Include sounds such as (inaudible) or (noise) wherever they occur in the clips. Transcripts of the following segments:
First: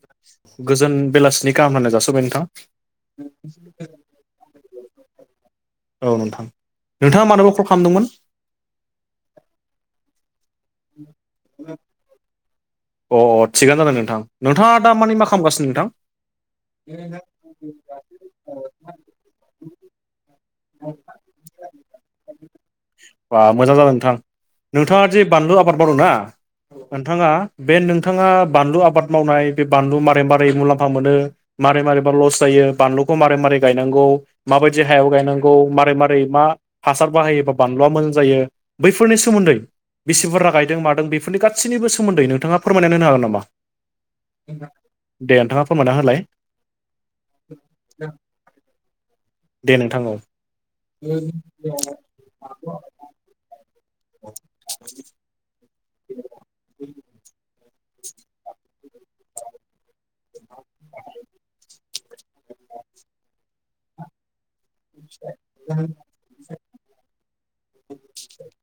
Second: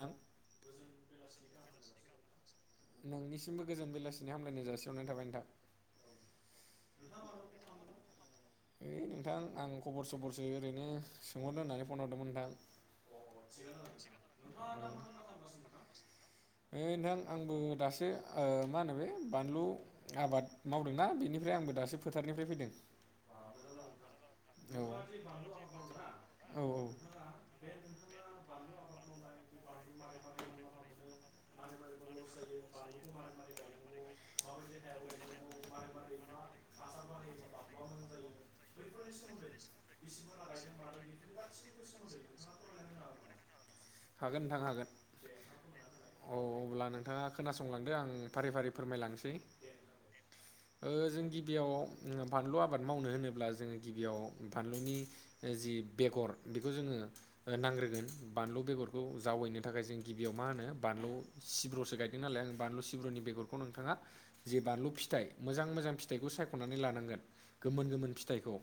नोंथां गोजोन बेलासिनि गाहाम होननानै जासिहरबाय नोंनिसिमबो गोजोन नोंथां। बेलासिनि हामलायनाय जासिनाय औ नोंथां नोंथाङा मानोबा कल खालामदोंमोन ओइ नोंथां आं खबर सबरसो ओरैनो सोंहरदों होननानै फन हरदोंमोन नोंथां अ अ थिगानो जादों नोंथां नोंथाङा दा मानिे मा खालामगासिनो नोंथां ओ नोंथां आंबो दासो ओ मा होनो बे बानलु आबाद मावदोंना बेनिफ्राय आंबो दासो फोथारनिफ्राय फैदों बा मोजां जादों नोंथां औ नोंथाङा जे बानलु आबाद मावदों ना औ नोंथाङा बे नोंथाङा बानलु आबाद मावनाय बे बानलु मारै मारै मुलाम्फा मोनो मारै मारै मा लस जायो बानलुखौ मारै मारै गायांगौ माबायदि हायाव गायनांगौ मारै मारै म हासार बाहायोबा बानलुआ मोज जायो बैफोरनि सोमोन्दै बिसिबुरजा गायदों मादों बेफोरनि गासैनिबो सोमोन्दै नोंथाङा फोरमायना होनो हागोन नामा हागोन नोंथां हागोन दे नोंथाङा फोरमायना होलाय औ अब्ला नोंथाङा खोनासंलांदो आं फारि फारि फोरमायलांसै दे नोंथां औ जों गिबियाव फानलु आबाद मावनो होनोब्ला जोङो गिबियाव बानलुनि जि बेगर बेखौ जोङो नांग्रोगोन बानलु बेगरखौ जावैनो थाखाय जों गिबियाव मा होनो बानलु सिब्र'सो गायदों नालाय आं बानलु सिब्र'नि बेगरखौ नोंथाङा जे बानलु फिथाइ मोजां मोजां फिथाइखौ सायख'नानै लानांगोन गोमोन गोमोन फिथाइखौ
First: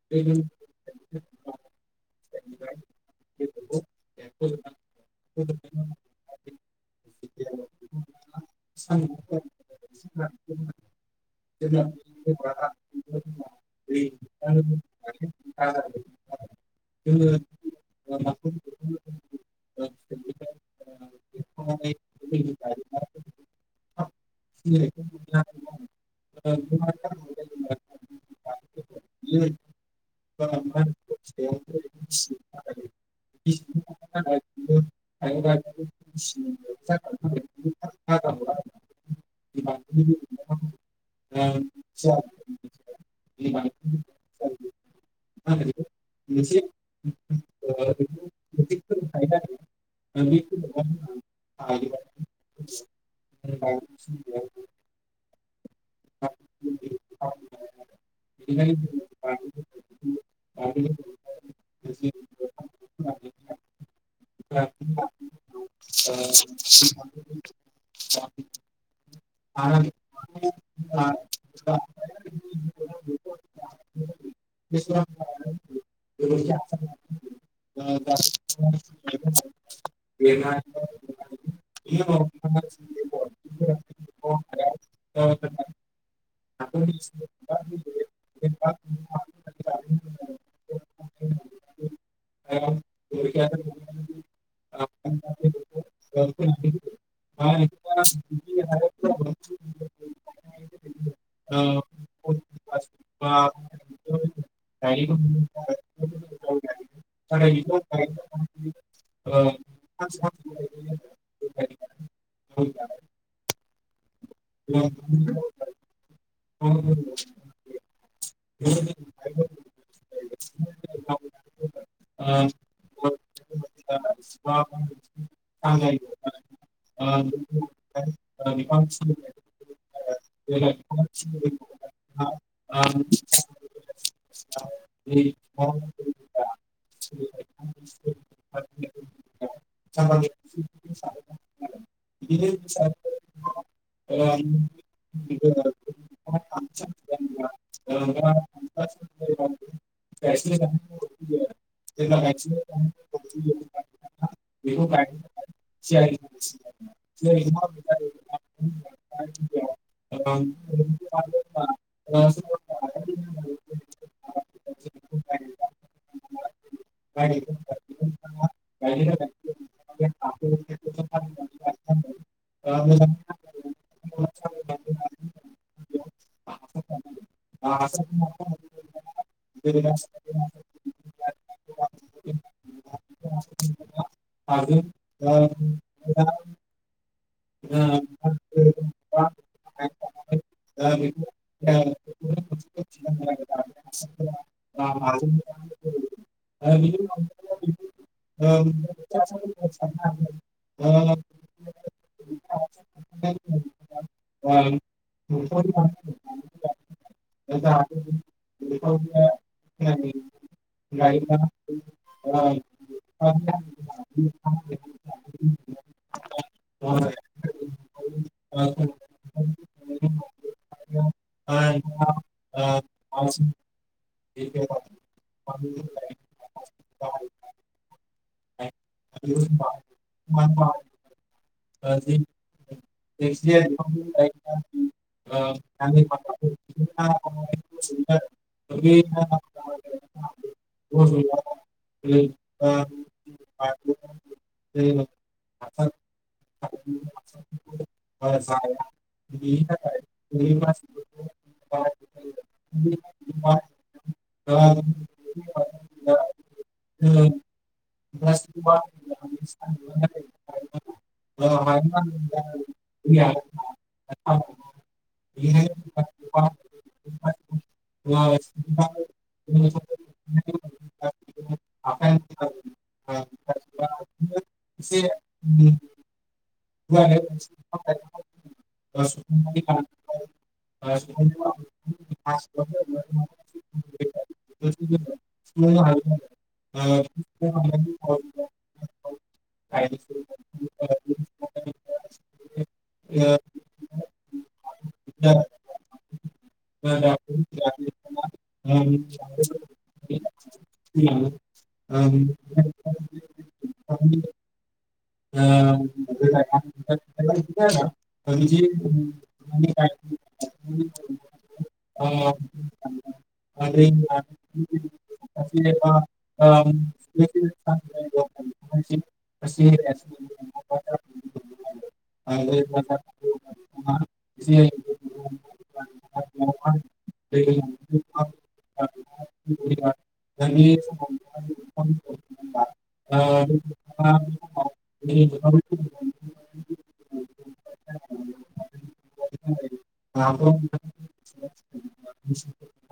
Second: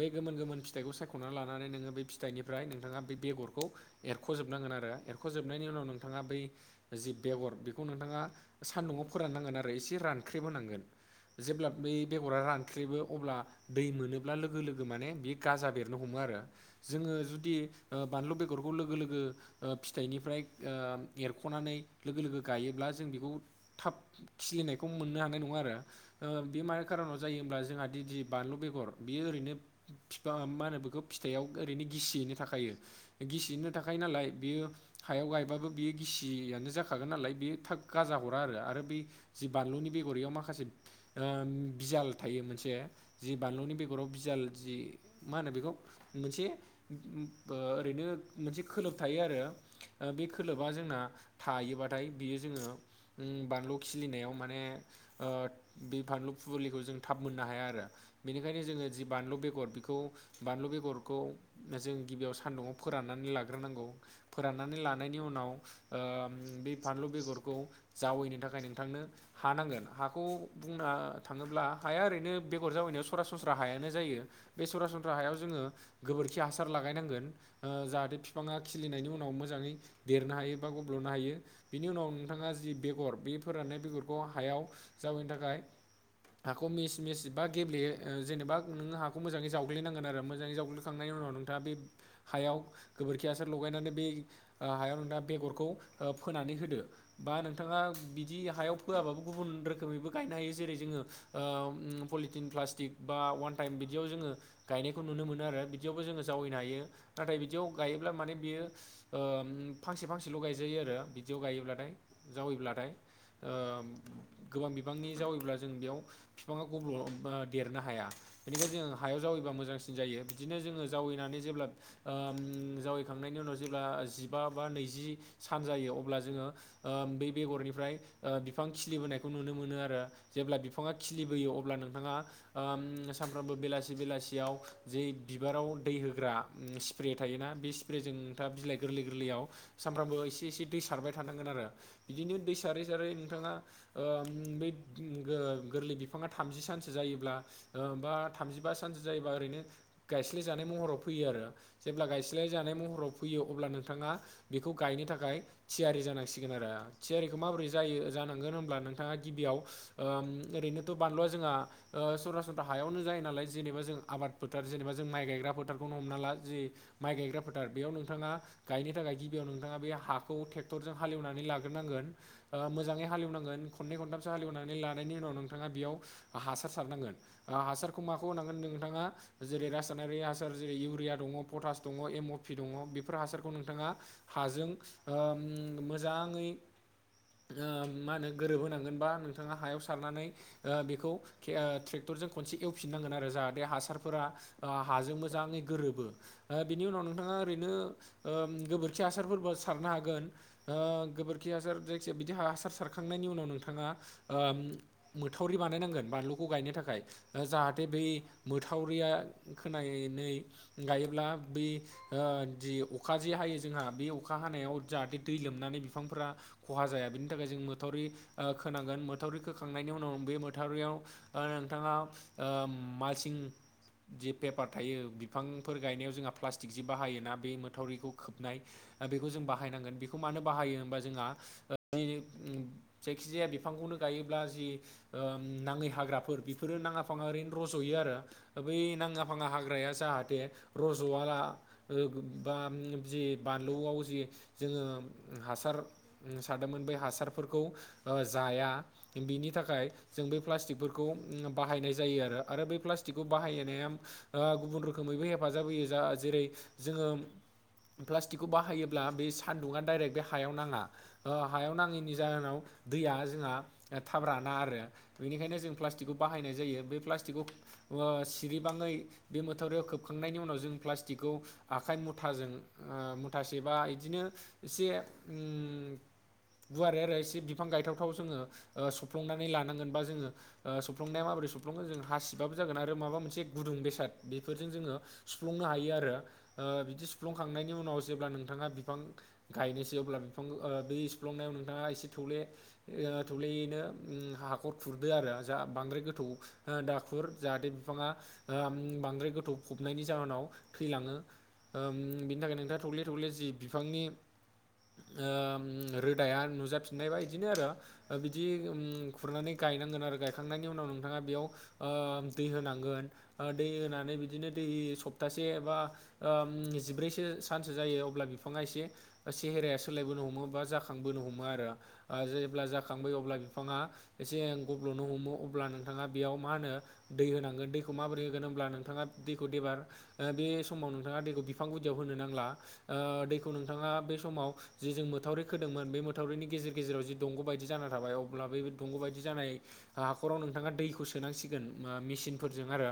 बे गोमोन गोमोन फिथाइखौ सायख'नानै लानानै नोङो बे फिथाइनिफ्राय नोंथाङा बे बेगरखौ एरख'जोबनांगोन आरो एरख'जोबनायनि उनाव नोंथाङा बै जि बेगर बेखौ नोंथाङा सान्दुङाव फोराननांगोन आरो एसे रानख्रेबहोनांगोन जेब्ला बे बेगरा रानखेबो अब्ला दै मोनोब्ला लोगो लोगो माने बे गाजा बेरनो हमो आरो जोङो जुदि ओ बानलु बेगरखौ लोगो लोगो ओ फिथाइनिफ्राय ओ एरख'नानै लोगो लोगो गायोब्ला जों बेखौ थाब खिलिनायखौ मोननो हानाय नङा आरो ओ बे मानाय खारनाव जायोब्ला जोंहा दिदि बानलु बेगर बियो ओरैनो बिफां मा होनो बेखौ फिथायाइाव ओरैनो गिसियैनो थाखायायो गिसिैनो थाखाय नालाय बियो हायाव गायबाबो बेयो गिसियानो जाखागोन नालाय बेयो थाब गाजा हरा आरो बै जि बानलुनि बेगरयाव माखासे ओ बिजाल थायो मोनसे जि बानलुनि बेगराव बिजाल जि मा होनो बेखौ मोन ओरैनो मोनसे खोलोब थायो आरो बे खोलोबा जोंना थायोबाथाय बियो जोङो बानलु खिलिनायाव माने बे बानलु फुलिखौ जों थाब मोननो हाया आरो बेनिखायनो जोङो जि बानलु बेगर बेखौ बानलु बेगरखौ जों गिबियाव सान्दुंङाव फोराननानै लाग्रोनांगौ फोराननानै ला हानायनि उनाव ओ बे फानलु बेगरखौ जावैनो थाखाय नोंथांनो हानांगोन। हाखौ बुंनो थाङोब्ला हाया ओरैनो बेगर जाबैनायाव सरासनस्रा हायानो जायो बे सरासनस- बिफां राहायाव जोङो गोबोरखि हासार लागायनांगोन जाहाथे बिफाङा खिलिनायनि उनाव मोजाङै- देरनो हायो बा गब्ल'नो हायो बिनि उनाव नोंथाङा जि बेगर बे फोराननाय बेगरखौ हायाव जावैनो थाखाय हाखौ मिस मिस बा गेब्ले जेनेबा नोंङो हाखौ मोजाङै जावग्लिनांगोन आरो मोजाङै जावग्लिखांनायनि नि उनाव नोंथाङा बे हायाव गोबोरखि हासार लगायनानै बे- हायाव नोंथाङा बेगरखौ फोनानै होदो बा नोंथाङा बिदि हायाव फोआबाबो गुबुन- गुबुन रोखोमैबो गायनो हायो जेरै जोङोओ पलिटिन प्लास्टिक बा अ वान टाइम बिदियाव जोङो- गायनायखौ नुनो मोनो आरो बिदियावबो जोङो जावैनो हायो नाथाय बिदियाव गायोब्ला माने बियो- ओ फांसे फांसेल' गायजायो आरो बिदियाव गायोब्लाथाय जावैब्लाथाय ओ गोबां बिबांनि जावैब्ला जों बेयाव बिफाङा गब्ल' देरनो हाया। बेनिखायनो जोङो हायाव जावैबा मोजांसिन जायो बिदिनो जोङो जावैनानै जेब्ला ओ उम जावैखां खांनायनि उनाव जेब्ला जिबा बा नैजि सान जायो अब्ला जोङो ओ बेै बेगरनिफ्राय ओ बिफां खिलिबोनायखौ नुनो मोनो आरो जेब्ला बिफाङा खिलिबोयो अब्ला नोंथाङा ओम सानफ्रोमबो बेलासि बेलासियाव जे बिबाराव दै होग्रा स्प्रे थायोना बे स्प्रेजों नोंथाङा बिलाइ गोरलै गोरलैयाव सानफ्रामबो एसे एसे दै सारबाय थानांगोन आरो बिदिनो दै सारै सारै नोंथाङा ओम बे गोर गोरलै बिफाङा थामजि सानसो जायोब्ला ओ बा थामजिबा सानसे जायोबा ओरैनो गायस्लायजानाय महराव फैयो आरो जेब्ला गायस्लाय जानाय महराव फैयो अब्ला नोंथाङा बेखौ गायनो थाखाय थियारि जानांसिगोन आरो थियारिखौ माबोरै जायो जानांगोन होन नोंथाङा गिबियाव ओम‌ ओरैनोथ' बानलुआ जोंहा‌ ओ सरासनस्रा हायावनो जायो नालाय जेनेबा जों आबाद फोथार जेनेबा जों माइ गायग्रा फोथारखौनो हमना ला जि माइ गायग्रा फोथार बेयाव नोंथाङा गायनो थाखाय गिबियाव नोंथाङा बे हाखौ ट्रेक्टरजों हालेवनानै लाग्रोनांगोन ओ‌ मोजाङै हालेवनांगोन नांगोन खननै खनथामसो हालेवना लानायनि उनाव नोंथाङा बेयाव हासार सारनांगोन ओ हासारखौ माखौ होना नोंथाङा जेरै‌ रासायनारि हासार जेरै इउरिया दंङ, पतास दंङ, एमपि दंङ‌ बि हासारखौ नोंथाङा हाजों ओम मोजाङै ओ मा होनो गोरोबहोनांगोन बा नोंथाङा हायाव सारनानै बेखौ ट्रेक्टर ट्रेक्टरजों खनसे एवफिननांगोन आरो जाहााथे हासारफोरा ओ हाजों मोजाङै गोरोबो ओ बिनि उनाव नोंथांङा ओरैनो ओ‌म गोबोरखि हासारफोरबो सारनो हागोन‌ ओ गोबोरखि हासार जायखिजाया बिदि हासार सारख थांनायनि‌ उनाव नोंथाङा ओ मोथावरि‌ बानाय नांगोन बलुखौ गायनो थाखाय जाहाथे बे बै मोथावरिया खोनानानै गायोब्ला बै ओ जि अखा जे हायो जोंहा बे अखा हानायाव जाहाथे दै लोमनानै बिफांफोरा खहा जाया बेनि थाखाय जों मोथौ थावरि खोनांगोन मोथावरि खोखांनायनि उनाव बे मोथावरियाव नोंथाङाओम मालसिं जि पेपार थायो बिफांफोर गायनायाव जोंहा प्लास्टिक जि बाहायोना बे माथावरिखौ खोबनाय ओ बेखौ जों बाहायनांगोन बेखौ मानो बाहायो होनबा जोंहा (unintelligible) जायखिजाया बिफांखौनो गायो अब्ला जि ओम नाङै हाग्राफोर बेफोरो नाङा फाङा ओरैनो रज'यो आरो। बै नाङा फाङा हाग्राया जाहाथे रज'वाला (unintelligible) बा जि बानलुआव जि जोङो हासार सारदोंमोन बै हासारफोर खौ ओ जाया बिनि थाखाय जों बे प्लास्टिकफोरखौ बाहायनाय जायो आरो आरो बै प्लास्टिकखौ बाहायनाया ओ गुबुन रोखोमैबो हेफाजाब होयो जा जेरै जोङो प्लास्टिकखौ बाहायोब्ला बे सान्दुंङा डाइरेक्ट बे हायाव नाङा ओ हायाव नाङैनि जाहोनाव दैया जोंहा थाब राना आरो बेनिखायनो जों प्लास्टिकखौ बाहायनाय जायो बे प्लास्टिकखौ ओ सिरिबाङै बे मोथावरियाव खोबखांनायनि उनाव जों प्लास्टिकखौ आखाइ मथ मुथाजों ओ मुथासे बा इदिनो एसे उम गुवारै आरो एसे बिफां गायथावथाव जोङो ओ सौफ्लंनानै लानांगोन बा जोङो ओ सफ्लंनाया माबोरै सौफ्लङगोन जों हासिबाबो जागोन आरो माबा मोनसे गुदुं बेसाद बेफोरजों जोङो सुफुंनो हायो आरो ओ सिुफ्लंखांनायनि उनाव जेब्ला नोंथाङा बिफां गायनोसै अब्ला बिफांखौ ओ दै सिुफ्लंनायाव नोंथाङा एसे थैले ओ थौलेयैनो उम हाखर खुरदो आरो जा बांद्राय गोथौ ओ दा खुर फोर जाहाथे बिफाङा ओम बांद्राय गोथौ फबनायनि जाहोनाव थैलाङो। ओम बिनि थाखाय नोंथाङा थौले थौले जि बिफांनि ओ रोदाया नुजाफिननायबा बिदिनो आरो (unintelligible) ओ बिदि उम खुरनानै गायनांगोन आरो गायखांनायनि उनाव नोंथाङा बेयाव ओ दै होनांगोन। ओ दै होनानै बिदिनो दै सप्तासे एबा ओम जिब्रैसो सानसो जायो अब्ला बिफाङा एसे सेहेराया सोलायबोन हमो अबेबा जाखां खांबोनो हमो आरो ओ जेब्ला जाखांबो अब्ला बिफाङा एसे ओं गब्ल'नो हमो अब्ला नोंथाङा बेयाव मा होनो दै होनांगोन दैखौ माबोरै होगोन होनब्ला नोंथाङा दैखौ देबार ओ बे समाव नोंथाङा दैखौ बिफां गुदियाव होनो नांला ओ दैखौ नोंथाङा बे समाव। जि जों माथावरि खोदोंमोन बे मोथावरिनि गेजेर। गेजेराव जि दंग' बायदि जाना थाबाय अब्ला बे दंग' बायदि जानाय आ हाखराव नोंथाङा दैखौ सो। सोनांसिगोन ओ मेसिनफोरजों आरो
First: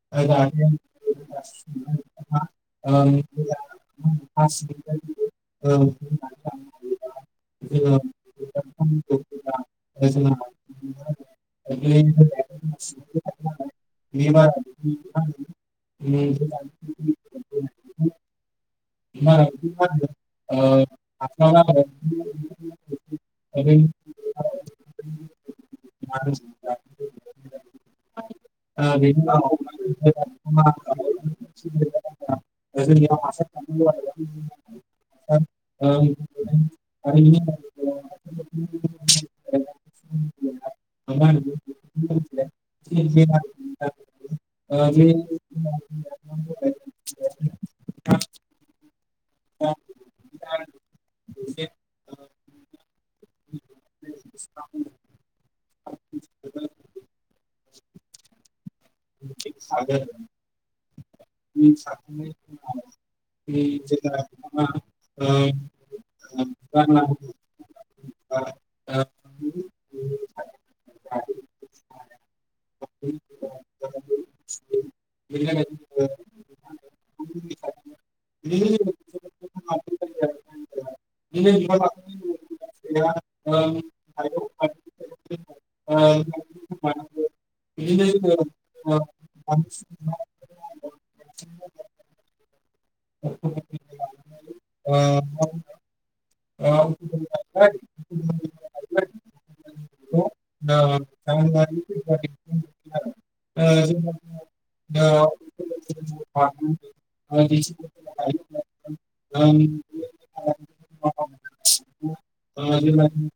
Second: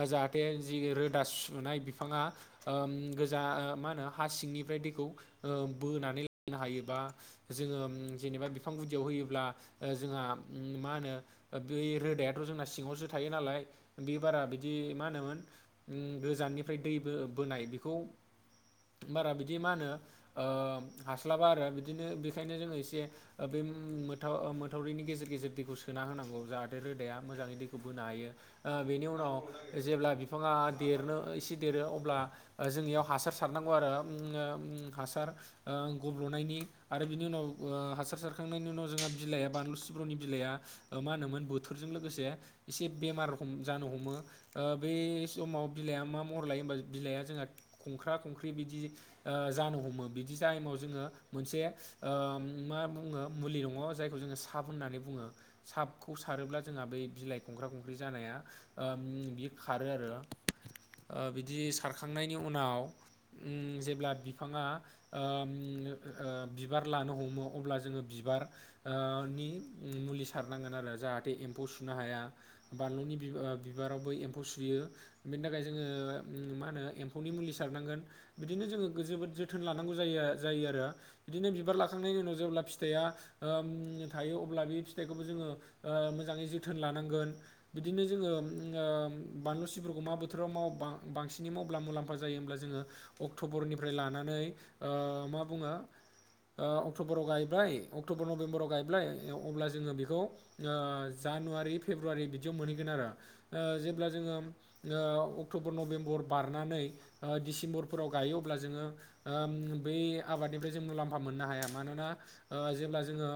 ओ जाहाथे जि रोदा सुनाय बिफाङा ओ गोजा ओ मा होनो हा सिंनिफ्राय दैखौ ओ बोनानै लनो हायोबा जोंङो जेनेबा बिफां गुदियाव होयोब्ला ओ जोंहा। श मा होनो बै रोदायाथ' जोंना सिङावसो थायो नालाय। बे बारा बा बिदि मा थां। होनोमोन गोजाननिफ्राय दै बो बोनाय बेखौ। बारा बिदि मा होनो ओ हास्लाबा आरो बिदिनो बेखायनो जोंङो एसे ओ बे। मोथाव मोथावरैनि गेजेर गेजेर दैखौ सोना होनांगौ जाहाथे रोदाया मोजाङै दैखौ बोनो हायो। ओ बेनि उनाव जेब्ला बिफाङा देरनो एसे देरो अब्ला। ओ जोंनियाव हासार सारनांगौ आरो ओ उ हासार। ओ गब्ल'नायनि आरो बिनि उनाव ओ हासार सारखांनायनि उनाव जोंहा बिलाइआ बानलु सिब्र'नि बि। बिलाया मा होनोमोन बोथोरजों लोगोसे। एसे बेमार जानो हमो ओ बै समाव बिलाइआ मा महर लायो होमबा। बिलाइआ जोंहा खंख्रा खंख्रि बिदि ओ जानो हमो बिदि टाइमाव जोङो मोनसे ओ मा बुङो मुलि दङ जायखौ जोंङो साब होननानै बुङो साखौ सारोब्ला जोंहा बे बिलाइ खंख्रा खंख्रि जानाया ओ उ बियो खारो आरो ओ बिदि सारखांनायनि उनाव। उ जेब्ला बिफाङा। ओम ओ बिबार लानो हमो अब्ला जो़ङो। बिबार ओ नि मुलि सारनांगोन आरो जाहाथे एम्फौ सुनो हाया बानलुनि। बिबा बिबाराव बै एम्फौ सुयो बेनि थाखाय जोङो उ मानो। होनो एम्फौनि मुलि सारनांगोन बिदिनो जोंङो जोबोद जोथोन लानांगौ जायो जायो आरो। बिदिनो बिबार लाखांनायनि उनाव जेब्ला फिथाइआ ओ उ थायो अब। अब्ला बे फिथाइखौबो जोंङो ओ मोजाङै जोथोन लानांगोन बिदिनो जोङो ओ। बानलुसिब्रखौ मा बोथोराव माुवोबा बांसिन। नि मावब्ला मुलाम्फा जायो हब्ला जोङो अक्ट'बरनिफ्राय लानानै ओ मा बुङो (inaudible) ओ अक्ट'बराव गायबाय अक्ट'बर नभेम्बराव गायबाय अब्ला जोङो बेखौ ओ जानुवारि। श जानुवारि फेबरुवारि बिदियाव मोनहैगोन आरो। ओ जेब्ला जोंङो ओ अक्ट'बर नभेम्बर बारनानै ओ डिसेम्बरफोराव गायो। अब्ला जोंङो ओ बै आबादनिफ्राय जों मुलाम्फा मोननो हाया मानोना। ओ जेब्ला जोंङो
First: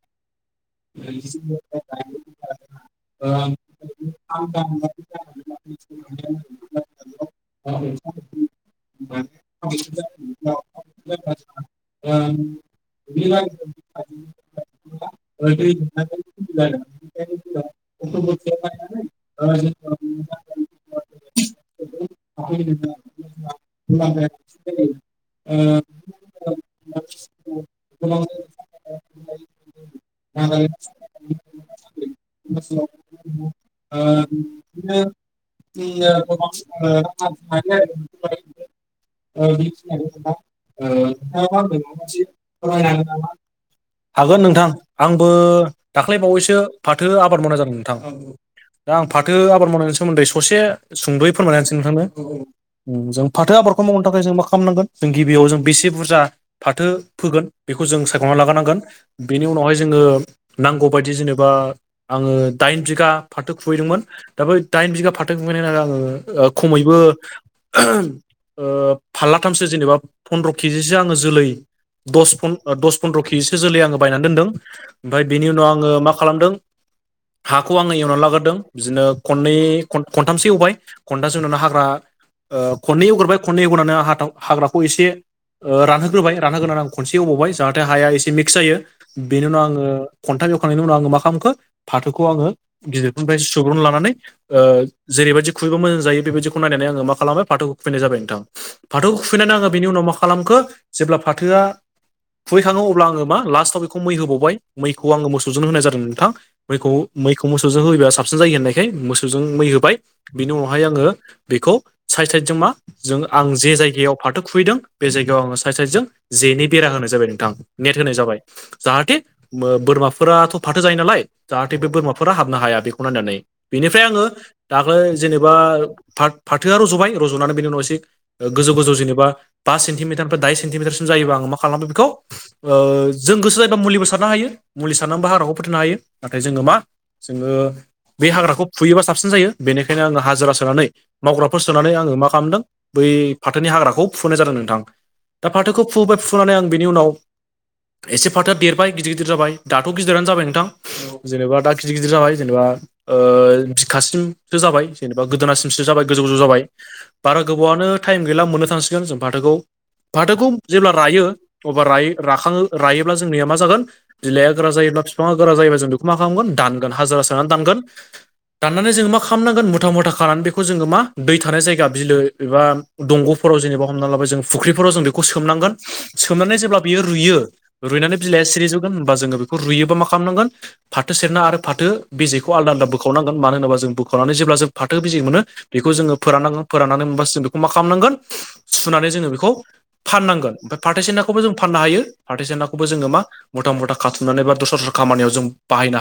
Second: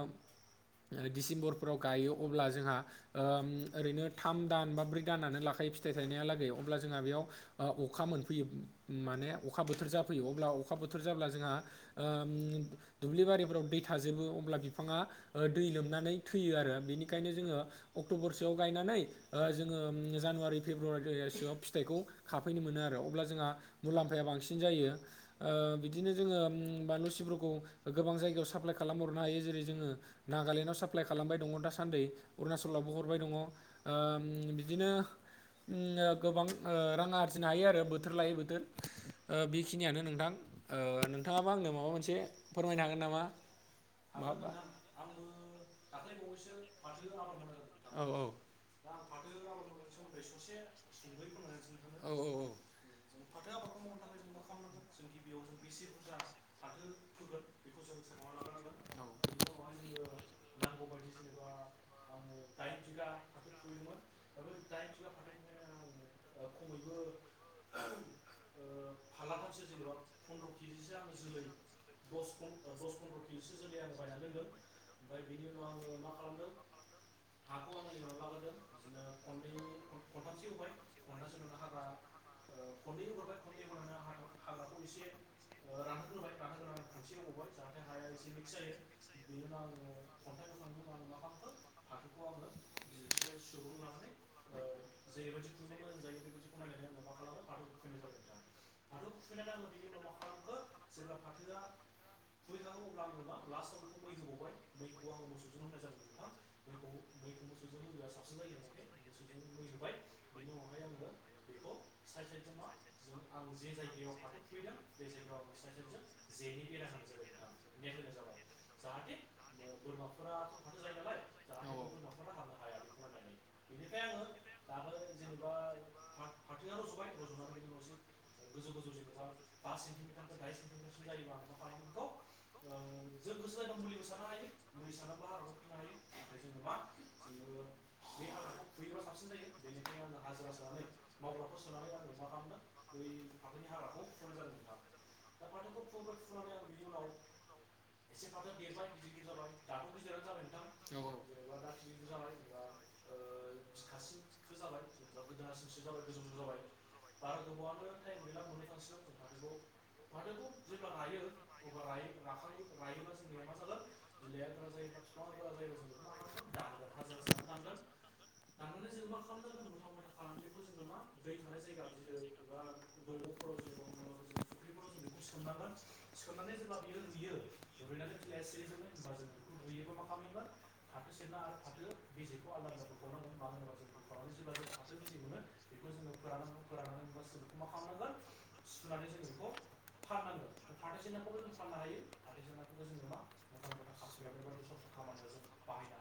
डिसेम्बरफोराव गायो अब्ला जोंहा ओ उ ओरैनो थाम दान बा ब्रै दानानो लखायो फिथाइ थाइनायालागै अब्ला जोंहा बेयाव ओ अखा मोनफैयो माने अखा बोथोर जाफैयो अब्ला अखा बोथोर जाब्ला जोंहा ओम। दुब्लि बारिफोराव दै थाजोबो अब्ला बिफाङा दै लोमनानै थैयो आरो बेनिखायनो जोंङो अक्ट'बरसोआव गायनानै जोंङो जानुवारि फेब्रुवारिसोआव फिथाइखौ खाफैनो मोनो आरो अब्ला जोंहा मुलाम्फाया बांसिन जायो ओ बिदिनो जोंङो बालुसिफोरखौ गोबां जायगायाव साफ्लाइ खालाम हरनो हायो जेरै जोंङो नागालेण्डआव साप्लाइ खालाम खालामबाय दङ दासान्दि अरुणचलावबो हरबाय दङ ओम बिदिनो उम जोंनिया गोबां ओ रां हरो (unintelligible) आरजिनो हायो आरो बोथोर लायै बोथोर ओ बेखिनियानो नोंथां ओ नोंथाङाबा आंनो माबा मोनसे फोरमायनो हागोन नामा? हागोन नोंथां आंबो दाख्लैबावैसो फाथो आबाद मावनाय जादों नोंथां। औ औ। दा आं फाथो आबाद मावनायनि सोमोन्दै ससे सुंद'यै फोरमायनानै होसै औ जों फाथो आबादखौ मावनो थाखाय जों मा खालामनांगोन जों गिबियाव जों बेसे बुरजा फाथो फोगोन बेखौ जों सायख'नानै लागारानांगोन। औ बेनि उनावहाय जोङो नांगौबायदि जेनेबा आङो दाइन बिघा फाथो खुबैदोंमोन। दा बै दाइन बिघा फाथो खैनानै आङो खमैबो ओ फारलाथामसो जेनेबा फन्द्र' केजिसो आङो जोलै दस फन दस फन्द्र' केिज सो जोलै आङो बायनानै दोनदों ओमफ्राय बेनि उनाव आङो मा खालामदों हाखौ आङो एवनानै लाग्रोदों बिदिनो खनै खनथामसो एवबाय खनथाम खनथाम सोनि उनाव हाग्रा खननै हगारबाय खननै हगारनानै हाथा हाग्राखौ एसे रानहोग्रोबाय रानहोग्रोनानै आं खनसे अबावबाय जाहाथे हाया एसे मिक्स जायो। बेनि उनाव आङो खन्थाइ जवखांनायनि उनाव आङो मा खालामखो फाथोखौ आङो गिदिरफोरनिफ्राय सुबुग्रन लाबाइ नानै जेरैबायदि खुबैबा मोजां जायो बेबायदिखौ नायनानै आङो मा खालामबाय फाथौखौ खुबैनायाबाय नोंथां बाथौखौ खुफैनानै आङो बेनि उनाव मा खालामखो जेब्ला फाथोआ खुहैखाङो अब्ला आङो मा लाटआव बेखौ मै होबावबाय मैखौ आङो मोसौजोंनो होनाय जादों नोंथां मैखौ मैखौ मोसौजों होयोबा साबसिन जायो दै होननायखाय मोसौजों मै होबाय बिनि उनावहाय आङो बेखौ साइड साइडजों मा जों आं जे जायगायाव फाथो खुबैदों बे जायगायाव आङो साइड साइडजों जेनि बेरा होनाय जाबाय नोंथां नेट होनाय जाबाय जाहाथे बोरमाफोराथ' फाथो जायो नालाय जाहाथे बे बोरमाफोरा हाबनो हाया बेखौ नायनानै बेनिफ्राय आङो दाख्लै जेनेबा फाथोआ रज'बाय रज'नानै बेनि उनाव एसे गोजौ गोजौ जेनेबा बास सेन्टिमिटारनिफ्राय दाइ सेन्टिमिटारसिम जायोबा आं मा खालाम बेखौ ओ जों गोसो जायोबा मुलिबो सारनो हायो मुलि सारनानैबो हाग्र्राखौ फोथैनो हायो नाथाय जोङो मा जोङो बे हाग्राखौ फुयोबा साबसिन जायो बेनिखायनो आङो हाजिरा सोनानै मावग्राफोर सोनानै आङो मा खालामदों बै फाथोनि हाग्राखौ फुनाय जादों नोंथां दा फाथोखौ फुबाय फुनानै आं बिनि उनाव एसे फाथोआ देरबाय गिदिर गिदिर जाबाय दाथ' गिदिरानो जाबाय नोंथां औ जेनेबा दा गिदिर गिदिर जाबाय जेनेबा ओ बिखाासिमसो जाबाय जेनेबा गोदोनासिम जाबाय गोजौ गोजौ जाबाय बारा गोबावआनो टाइम गैला मोननो थांसिगोन जों फाथोखौ फाथोखौ जेब्ला रायो अब्ला रायो राखाङो रायोब्ला जोंनिया मा जागोन बिलाइाया गोरा जायोब्ला बिफाङा गोरा जायोब्ला जों बेखौ मा खालामगोन दानगोन हाजिरा सोनानै दानगोन दाननानै जोङो मा खालामनांगोन मुथा मुथा खानानै बे खौ जोङो मा दै थानाय जायगा बिलो एबा दंग'फोराव जेनेबा हमनानै लाबाय जों फुख्रिफोराव जों बेखौ सोमनां गो सोमनानै जेब्ला बियो रुयो रुइनानै बिलाइया सिरिजोबगोन होनबा जोङो बेखौ रुयोबा मा खालामनांगोन फाथो सेरना आरो फाथो बिजेखौ आदा होना बोखावनांगोनानो होनोबा जों बोखावनानै जेब्ला जों फाथो बिजि मोनो बेखौ जोङो फोराननांगोन फोराननानै मोनबासो जों बेखौ मा खालामनांगोन सुनानै जोङो बेखौ फाननांगोन। ओमफ्राय फाथैसनाखौबो जों फाननो हायो। फाथो सेरनाखौबो जोङो मा मथा मुा खाथुमनानै बा दस्रा दस्रा खामानियाव जों बाहायनो हायो